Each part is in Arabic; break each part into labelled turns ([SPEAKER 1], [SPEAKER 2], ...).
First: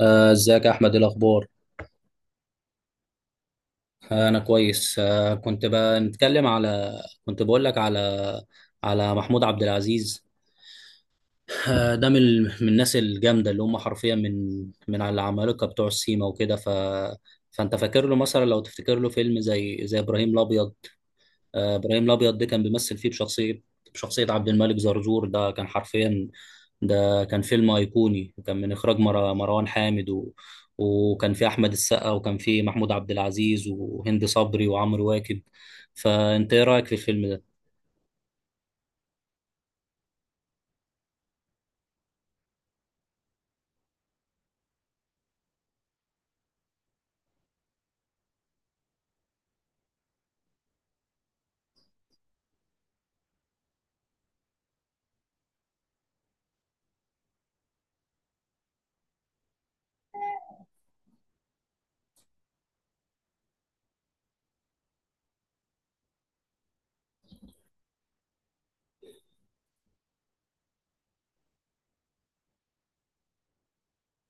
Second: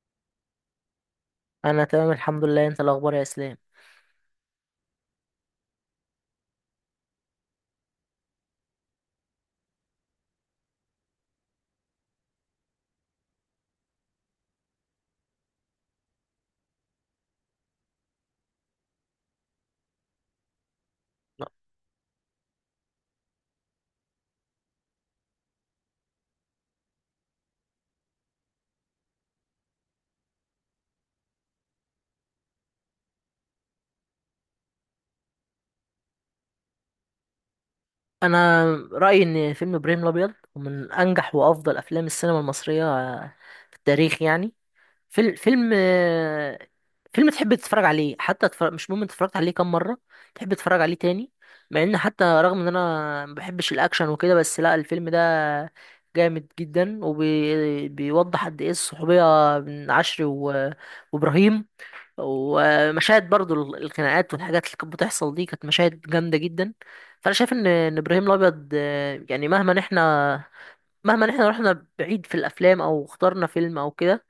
[SPEAKER 1] ازيك يا احمد، إيه الاخبار؟
[SPEAKER 2] انا تمام الحمد لله. انت الاخبار يا اسلام؟
[SPEAKER 1] انا كويس. كنت بقول لك على محمود عبد العزيز. ده من الناس الجامده اللي هم حرفيا من على العمالقه بتوع السيما وكده. فانت فاكر له مثلا، لو تفتكر له فيلم زي ابراهيم الابيض. ابراهيم الابيض ده كان بيمثل فيه بشخصيه عبد الملك زرزور، ده كان حرفيا. ده كان فيلم ايقوني، وكان من اخراج مروان حامد، وكان فيه احمد السقا، وكان فيه محمود عبد العزيز وهند صبري وعمرو واكد. فانت ايه رايك في الفيلم ده؟
[SPEAKER 2] انا رايي ان فيلم ابراهيم الابيض من انجح وافضل افلام السينما المصريه في التاريخ، يعني. فيلم فيلم فيلم تحب تتفرج عليه حتى تفرج، مش مهم انت اتفرجت عليه كام مره، تحب تتفرج عليه تاني. مع ان حتى رغم ان انا ما بحبش الاكشن وكده، بس لا، الفيلم ده جامد جدا، وبيوضح قد ايه الصحوبيه بين عشري وابراهيم. ومشاهد برضو الخناقات والحاجات اللي كانت بتحصل دي كانت مشاهد جامدة جدا. فأنا شايف إن إبراهيم الأبيض، يعني مهما إحنا رحنا بعيد في الأفلام أو اخترنا فيلم أو كده،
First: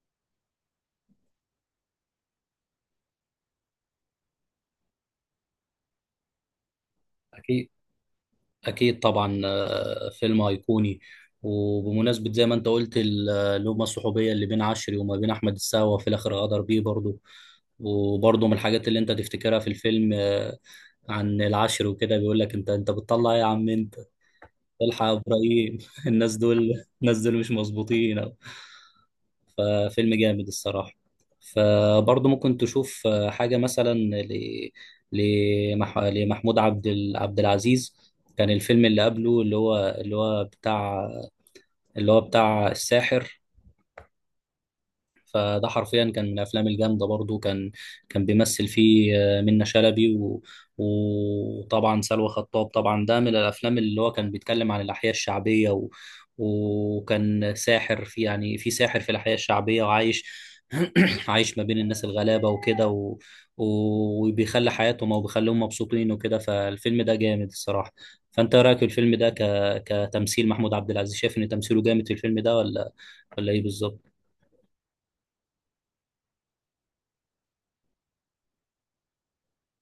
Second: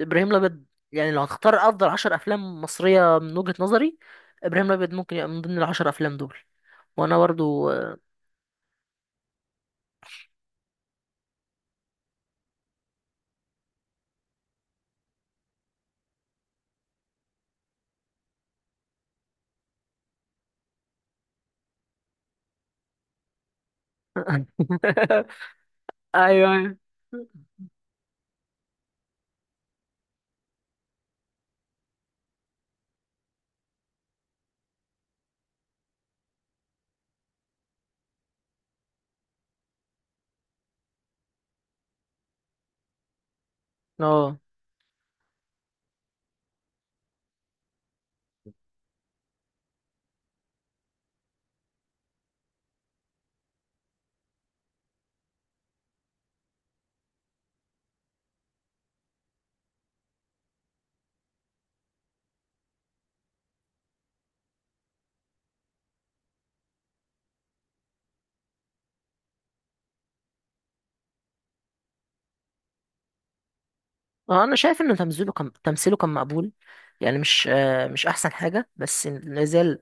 [SPEAKER 2] إبراهيم الأبيض، يعني لو هتختار أفضل 10 أفلام مصرية من وجهة نظري، إبراهيم الأبيض ممكن يبقى من ضمن العشر أفلام دول. وأنا برضو
[SPEAKER 1] اكيد. اكيد طبعا. فيلم ايقوني. وبمناسبة زي ما انت قلت اللومة الصحوبية اللي بين عشري وما بين احمد السقا، وفي الاخر غدر بيه برضه. وبرضه من الحاجات اللي انت تفتكرها في الفيلم، عن العشر وكده، بيقول لك: انت بتطلع ايه يا عم انت؟ الحق يا ابراهيم. الناس
[SPEAKER 2] أيوه، أيوه.
[SPEAKER 1] دول الناس دول مش مظبوطين أو. ففيلم جامد الصراحه. فبرضه ممكن تشوف حاجه مثلا لمحمود عبد العزيز. كان الفيلم اللي قبله، اللي هو بتاع اللي هو بتاع الساحر.
[SPEAKER 2] اه،
[SPEAKER 1] فده حرفيا كان من الافلام الجامده برضو. كان بيمثل فيه منة شلبي، وطبعا سلوى خطاب. طبعا ده من الافلام اللي هو كان بيتكلم عن الاحياء الشعبيه، وكان ساحر، في يعني، في ساحر في الاحياء الشعبيه وعايش. عايش ما بين الناس الغلابه وكده، وبيخلي حياتهم او بيخليهم مبسوطين وكده. فالفيلم ده جامد الصراحه. فانت إيه رايك في الفيلم ده كتمثيل محمود عبد العزيز؟ شايف ان تمثيله جامد في الفيلم ده، ولا ايه بالظبط؟
[SPEAKER 2] اه، انا شايف ان تمثيله كان مقبول، يعني مش احسن حاجه، بس لازال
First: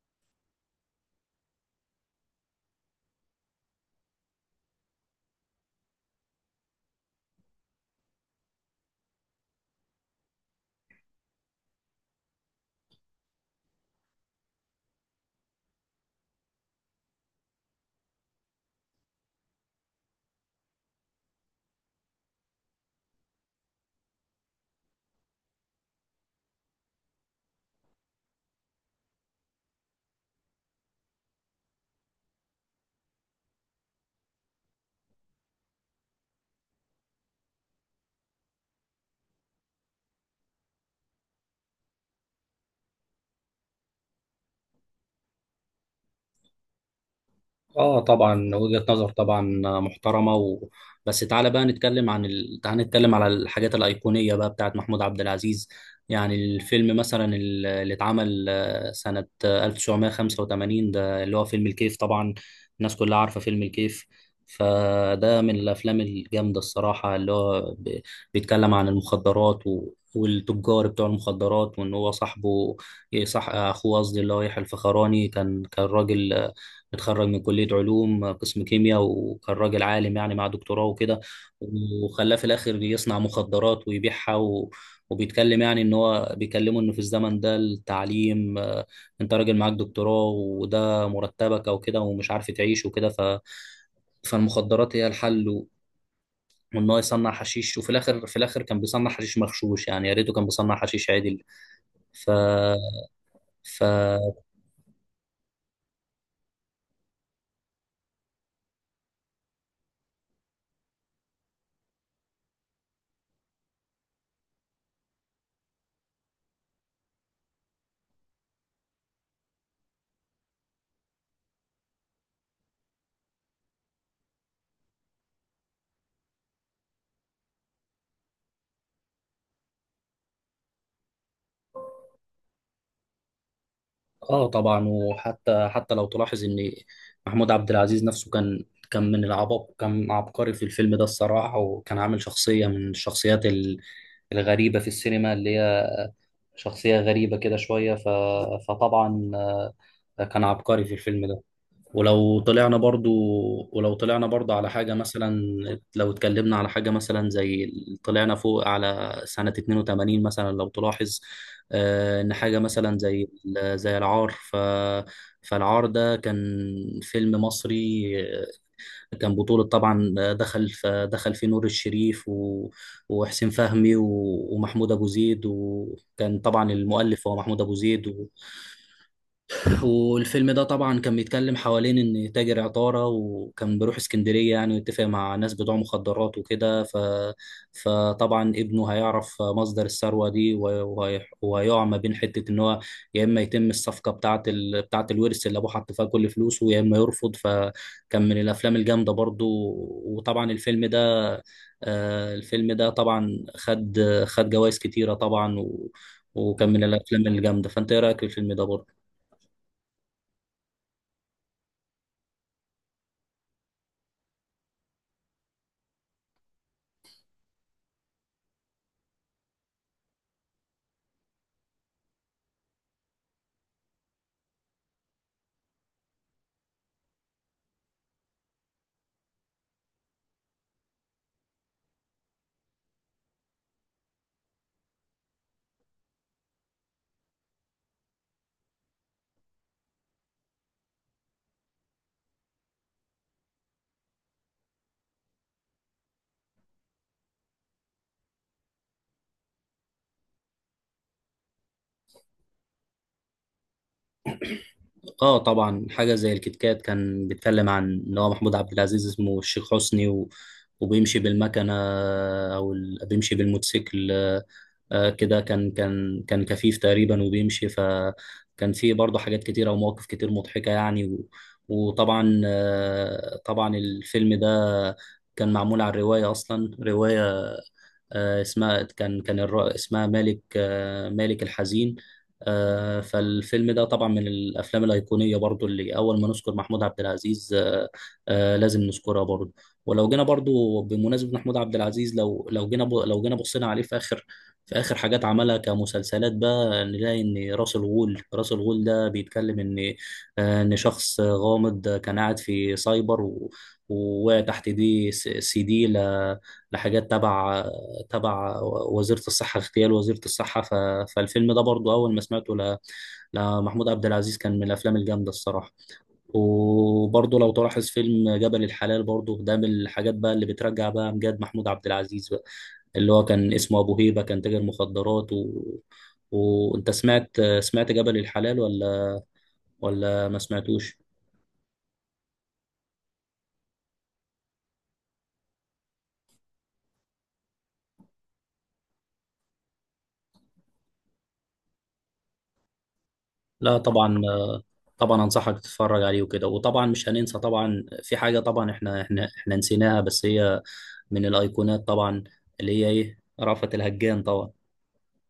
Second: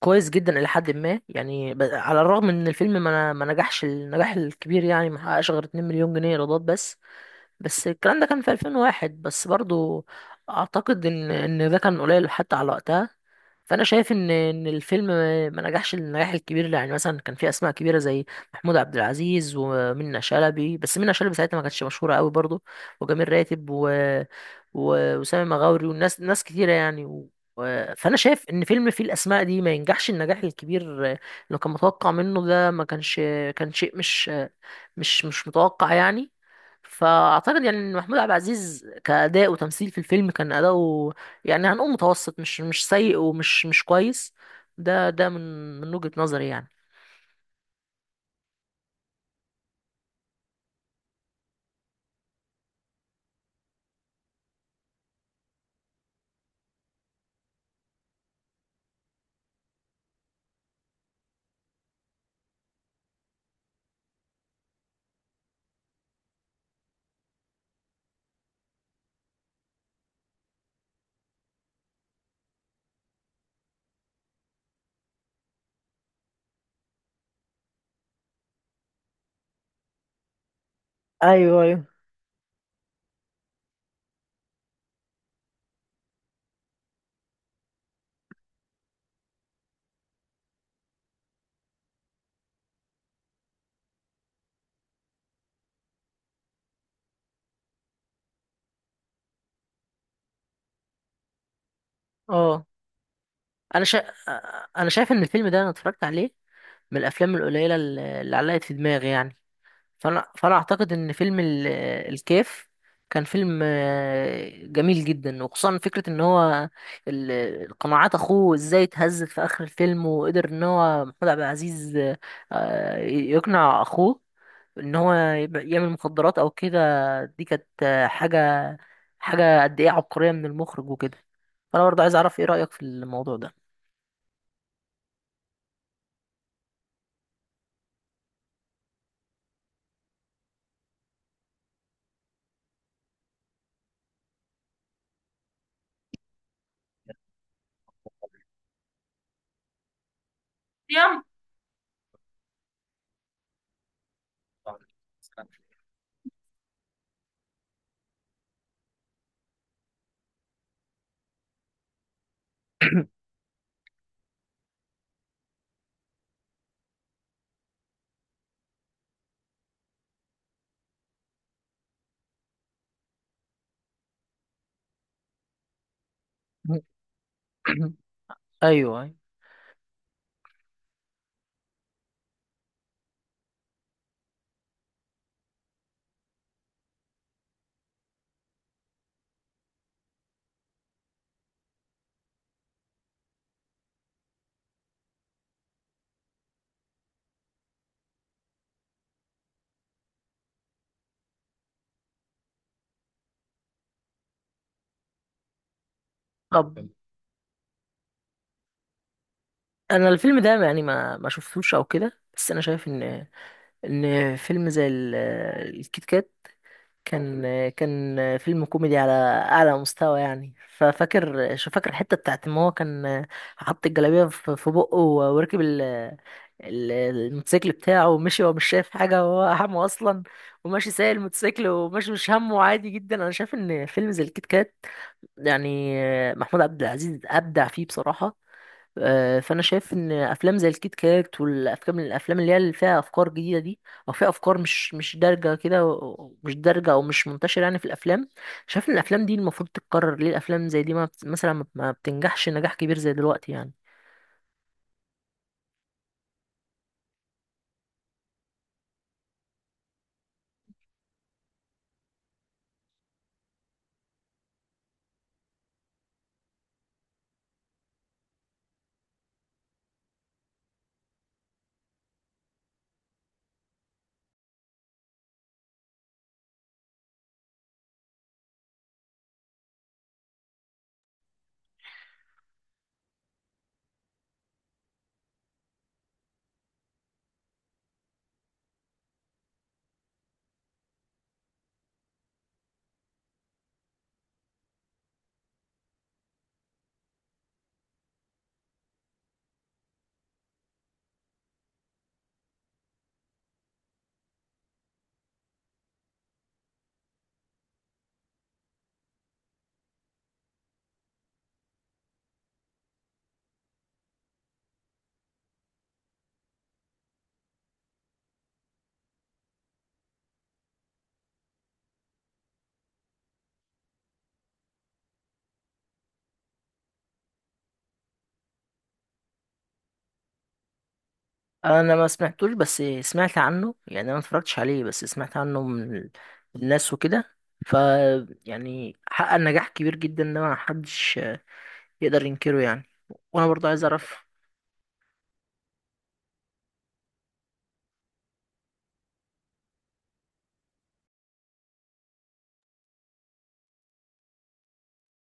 [SPEAKER 2] كويس جدا الى حد ما، يعني على الرغم ان الفيلم ما نجحش النجاح الكبير، يعني ما حققش غير 2 مليون جنيه ايرادات بس. بس الكلام ده كان في 2001، بس برضو اعتقد ان ده كان قليل حتى على وقتها. فانا شايف ان الفيلم ما نجحش النجاح الكبير، يعني مثلا كان في اسماء كبيره زي محمود عبد العزيز ومنى شلبي، بس منى شلبي ساعتها ما كانتش مشهوره قوي برضو، وجميل راتب وسامي مغاوري والناس، ناس كتيره يعني، فانا شايف ان فيلم فيه الاسماء دي ما ينجحش النجاح الكبير اللي كان متوقع منه. ده ما كانش، كان شيء مش متوقع يعني. فاعتقد يعني ان محمود عبد العزيز كاداء وتمثيل في الفيلم كان اداؤه، يعني هنقول متوسط، مش سيء ومش مش كويس. ده من وجهة نظري يعني.
[SPEAKER 1] اه طبعا. وجهة نظر طبعا محترمة. و... بس تعالى بقى نتكلم عن ال... تعالى نتكلم على الحاجات الأيقونية بقى بتاعت محمود عبد العزيز. يعني الفيلم مثلا اللي اتعمل سنة 1985، ده اللي هو فيلم الكيف طبعا. الناس كلها عارفة فيلم الكيف. فده من الأفلام الجامدة الصراحة، اللي هو بيتكلم عن المخدرات، و... والتجار بتوع المخدرات، وان هو صاحبه، صح اخوه قصدي، اللي هو يحيى الفخراني كان راجل اتخرج من كلية علوم قسم كيمياء، وكان راجل عالم يعني، مع دكتوراه وكده.
[SPEAKER 2] ايوه، ايوه.
[SPEAKER 1] وخلاه في الآخر يصنع مخدرات ويبيعها. و... وبيتكلم يعني، ان هو بيكلمه انه في الزمن ده التعليم، انت راجل معاك دكتوراه، وده مرتبك او كده، ومش عارف تعيش وكده. فالمخدرات هي الحل، و... وان هو يصنع حشيش. وفي الاخر في الاخر كان بيصنع حشيش مغشوش، يعني يا ريته كان بيصنع حشيش عدل. ف...
[SPEAKER 2] اه،
[SPEAKER 1] ف...
[SPEAKER 2] انا شا... انا شايف ان الفيلم ده انا اتفرجت عليه، من الافلام القليله اللي علقت في دماغي يعني. فانا اعتقد ان فيلم الكيف كان فيلم جميل جدا، وخصوصا فكرة ان هو ال- القناعات، اخوه ازاي اتهزت في اخر الفيلم، وقدر ان هو محمود عبد العزيز يقنع اخوه ان هو يعمل مخدرات او كده. دي كانت حاجة قد ايه عبقرية من المخرج وكده. فانا برضه عايز اعرف، ايه رأيك في الموضوع ده
[SPEAKER 1] اه طبعا. وحتى لو تلاحظ ان محمود عبد العزيز نفسه كان من العباقرة، كان عبقري في الفيلم ده الصراحة، وكان عامل شخصية من الشخصيات الغريبة في السينما، اللي هي شخصية غريبة كده شوية. فطبعا، كان عبقري في
[SPEAKER 2] يا
[SPEAKER 1] الفيلم ده. ولو طلعنا برضو ولو طلعنا برضو على حاجة مثلا، لو اتكلمنا على حاجة مثلا طلعنا فوق على سنة 82 مثلا، لو تلاحظ. إن حاجة مثلا زي العار. فالعار ده كان فيلم مصري. كان بطولة طبعا، دخل فيه نور الشريف، وحسين فهمي، ومحمود أبو زيد، وكان طبعا المؤلف هو محمود أبو زيد.
[SPEAKER 2] ايوه، أيوة.
[SPEAKER 1] والفيلم ده طبعا كان بيتكلم حوالين ان تاجر عطارة، وكان بيروح اسكندرية يعني، ويتفق مع ناس بتوع مخدرات وكده. فطبعا ابنه هيعرف مصدر الثروة دي، وهيقع ما بين حتة ان هو يا اما يتم الصفقة بتاعة الورث اللي ابوه حط فيها كل فلوسه، يا اما يرفض. فكان من الافلام الجامدة برضو. وطبعا الفيلم ده طبعا خد جوائز كتيرة طبعا. و... وكان
[SPEAKER 2] طب،
[SPEAKER 1] من الافلام الجامدة. فانت ايه رأيك في الفيلم ده برضو؟
[SPEAKER 2] انا الفيلم ده يعني ما شفتوش او كده، بس انا شايف ان فيلم زي الكيت كات كان كان فيلم كوميدي على اعلى مستوى يعني. ففاكر شو فاكر الحته بتاعت ما هو كان، حط الجلابيه في بقه، وركب الموتوسيكل بتاعه ومشي وهو مش شايف حاجه وهو همه اصلا، وماشي سايق الموتوسيكل وماشي مش همه عادي جدا. انا شايف ان فيلم زي الكيت كات، يعني محمود عبد العزيز ابدع فيه بصراحه. فانا شايف ان افلام زي الكيت كات والافلام اللي فيها افكار جديده دي، او فيها افكار مش دارجه كده، مش دارجه او مش منتشره يعني في الافلام. شايف ان الافلام دي المفروض تتكرر. ليه الافلام زي دي ما مثلا ما بتنجحش نجاح كبير زي دلوقتي يعني؟
[SPEAKER 1] اه طبعا. حاجه زي الكيت كات كان بيتكلم عن ان هو محمود عبد العزيز اسمه الشيخ حسني، و... وبيمشي بالمكنه، او بيمشي بالموتوسيكل. كده كان كفيف تقريبا، وبيمشي، فكان في برضه حاجات كتيره ومواقف كتير مضحكه يعني. و... وطبعا، طبعا الفيلم ده كان معمول على الروايه اصلا. روايه اسمها اسمها مالك، مالك الحزين. فالفيلم ده طبعا من الافلام الايقونيه برضو، اللي اول ما نذكر محمود عبد العزيز، لازم نذكرها برضو. ولو جينا برضو بمناسبه محمود عبد العزيز، لو جينا بصينا عليه في اخر في اخر حاجات عملها كمسلسلات بقى، نلاقي ان راس الغول ده بيتكلم ان ان شخص غامض كان قاعد في سايبر، ووقع تحت دي سي دي لحاجات تبع وزيرة الصحة، اغتيال وزيرة الصحة. فالفيلم ده برضو أول ما سمعته لمحمود عبد العزيز، كان من الأفلام الجامدة الصراحة. وبرضو لو تلاحظ فيلم جبل الحلال برضو، ده من الحاجات بقى اللي بترجع بقى أمجاد محمود عبد العزيز بقى، اللي هو كان اسمه أبو هيبة، كان تاجر مخدرات. و... وأنت سمعت جبل الحلال، ولا ما سمعتوش؟
[SPEAKER 2] انا ما سمعتوش بس سمعت عنه يعني، انا ما اتفرجتش عليه بس سمعت عنه من الناس وكده. ف يعني حقق نجاح كبير جدا، ده ما حدش يقدر ينكره يعني. وانا برضه
[SPEAKER 1] لا
[SPEAKER 2] عايز اعرف.
[SPEAKER 1] طبعا. طبعا انصحك تتفرج عليه وكده. وطبعا مش هننسى طبعا في حاجه. طبعا احنا نسيناها، بس هي من الايقونات طبعا، اللي هي ايه؟ رأفت الهجان طبعا.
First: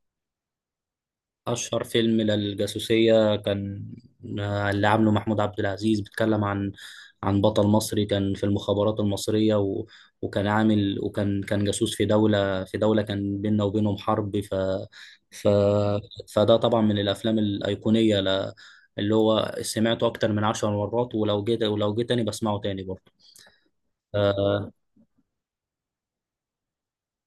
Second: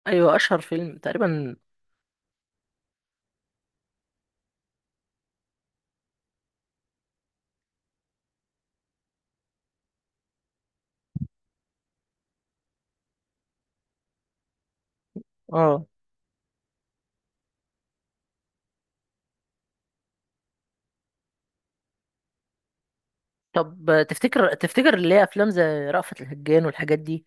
[SPEAKER 2] ايوه، اشهر فيلم تقريبا.
[SPEAKER 1] أشهر فيلم للجاسوسية كان، اللي عامله محمود عبد العزيز، بيتكلم عن بطل مصري كان في المخابرات المصرية. و... وكان جاسوس في دولة كان بيننا وبينهم حرب. ف...
[SPEAKER 2] اه،
[SPEAKER 1] فده طبعا من الأفلام الأيقونية، اللي هو سمعته أكتر من 10 مرات. ولو جيت تاني بسمعه تاني برضه.
[SPEAKER 2] طب تفتكر
[SPEAKER 1] آه،
[SPEAKER 2] تفتكر اللي هي افلام زي رأفت الهجان والحاجات دي،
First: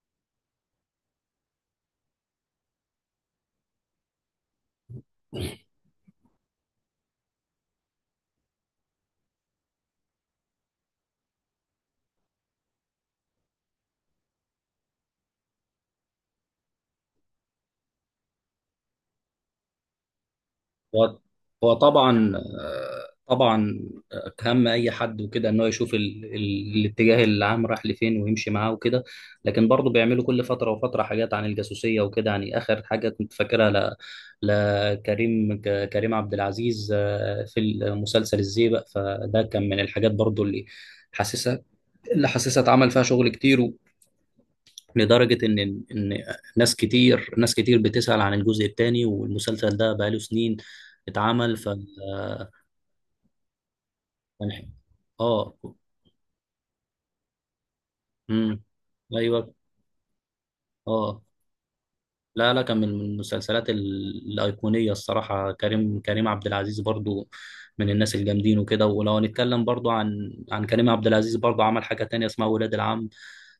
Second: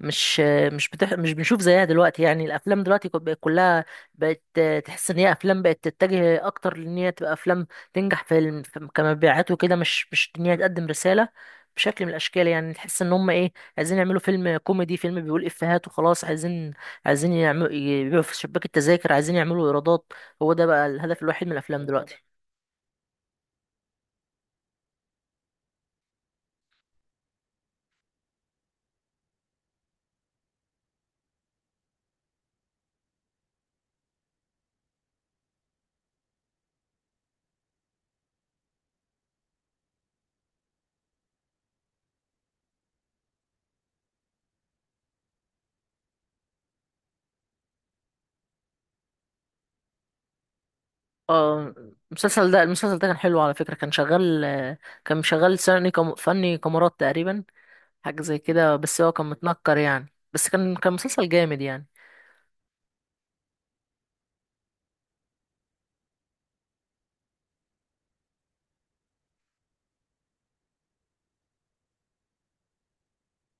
[SPEAKER 2] مش مش بنشوف زيها دلوقتي يعني؟ الافلام دلوقتي بقت كلها، بقت تحس ان هي افلام بقت تتجه اكتر لان هي تبقى افلام تنجح كمبيعات وكده، مش ان هي تقدم رساله بشكل من الاشكال يعني. تحس ان هم ايه، عايزين يعملوا فيلم كوميدي، فيلم بيقول افيهات وخلاص، عايزين يعملوا يبيعوا في شباك التذاكر، عايزين يعملوا ايرادات. هو ده بقى
[SPEAKER 1] هو
[SPEAKER 2] الهدف الوحيد من
[SPEAKER 1] هو
[SPEAKER 2] الافلام دلوقتي.
[SPEAKER 1] طبعا. طبعا. كهم اي حد وكده، ان هو يشوف الاتجاه العام رايح لفين ويمشي معاه وكده. لكن برضه بيعملوا كل فتره وفتره حاجات عن الجاسوسيه وكده، يعني اخر حاجه كنت فاكرها لكريم كريم عبد العزيز، في مسلسل الزيبق. فده كان من الحاجات برضه حاسسها اللي حاسسها اتعمل فيها شغل كتير، و... لدرجة إن ناس كتير بتسأل عن الجزء الثاني، والمسلسل ده بقاله سنين اتعمل.
[SPEAKER 2] اه، المسلسل ده كان حلو على فكره، كان شغال
[SPEAKER 1] كان ح-
[SPEAKER 2] كان
[SPEAKER 1] اه.
[SPEAKER 2] شغال سنة كم، فني كاميرات تقريبا، حاجة زي
[SPEAKER 1] امم
[SPEAKER 2] كده. بس هو كان
[SPEAKER 1] ايوه.
[SPEAKER 2] متنكر يعني، بس كان
[SPEAKER 1] اه.
[SPEAKER 2] مسلسل جامد يعني.
[SPEAKER 1] لا، لا، كان من المسلسلات الايقونيه الصراحه. كريم عبد العزيز برضو، من الناس الجامدين وكده. ولو هنتكلم برضو عن كريم عبد العزيز برضو، عمل حاجه تانية اسمها ولاد العم.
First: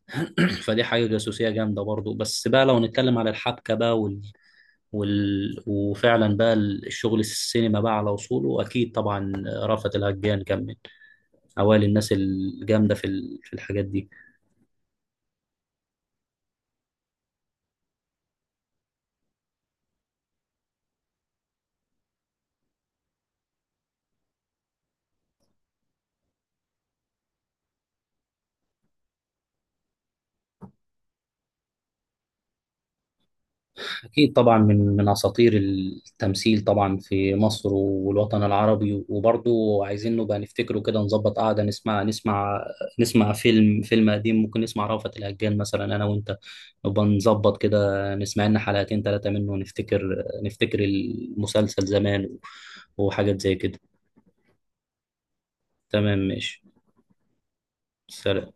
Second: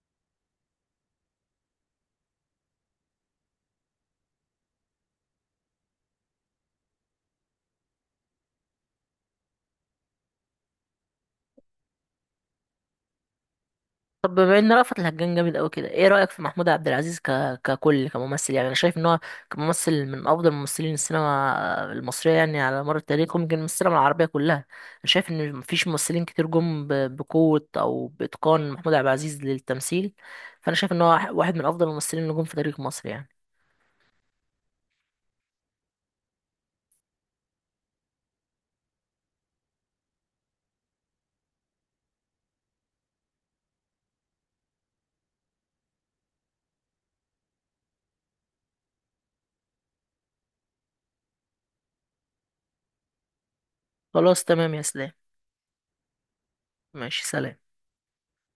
[SPEAKER 1] فدي حاجه جاسوسيه جامده برضو، بس بقى لو نتكلم على الحبكه بقى، وفعلا بقى الشغل السينما بقى على اصوله. اكيد طبعا رأفت الهجان كان من اوائل الناس الجامده في الحاجات دي.
[SPEAKER 2] طب، بما ان رأفت الهجان جامد قوي كده، ايه رأيك في محمود عبد العزيز ككل، كممثل، يعني انا شايف ان هو كممثل من افضل ممثلين السينما المصرية يعني على مر التاريخ، ويمكن من السينما العربية كلها. انا شايف ان مفيش ممثلين كتير جم بقوة او باتقان محمود عبد العزيز للتمثيل. فانا شايف ان هو واحد من افضل الممثلين اللي جم في تاريخ مصر يعني.
[SPEAKER 1] أكيد طبعا، من أساطير التمثيل طبعا في مصر والوطن العربي. وبرضه عايزين نبقى نفتكره كده، نظبط قعدة نسمع فيلم قديم، ممكن نسمع رأفت الهجان مثلا. أنا وأنت نبقى نظبط كده، نسمع لنا حلقتين ثلاثة منه، ونفتكر المسلسل زمان، وحاجات زي كده.
[SPEAKER 2] خلاص، تمام يا اسلام.
[SPEAKER 1] تمام ماشي.
[SPEAKER 2] ماشي، سلام.
[SPEAKER 1] سلام.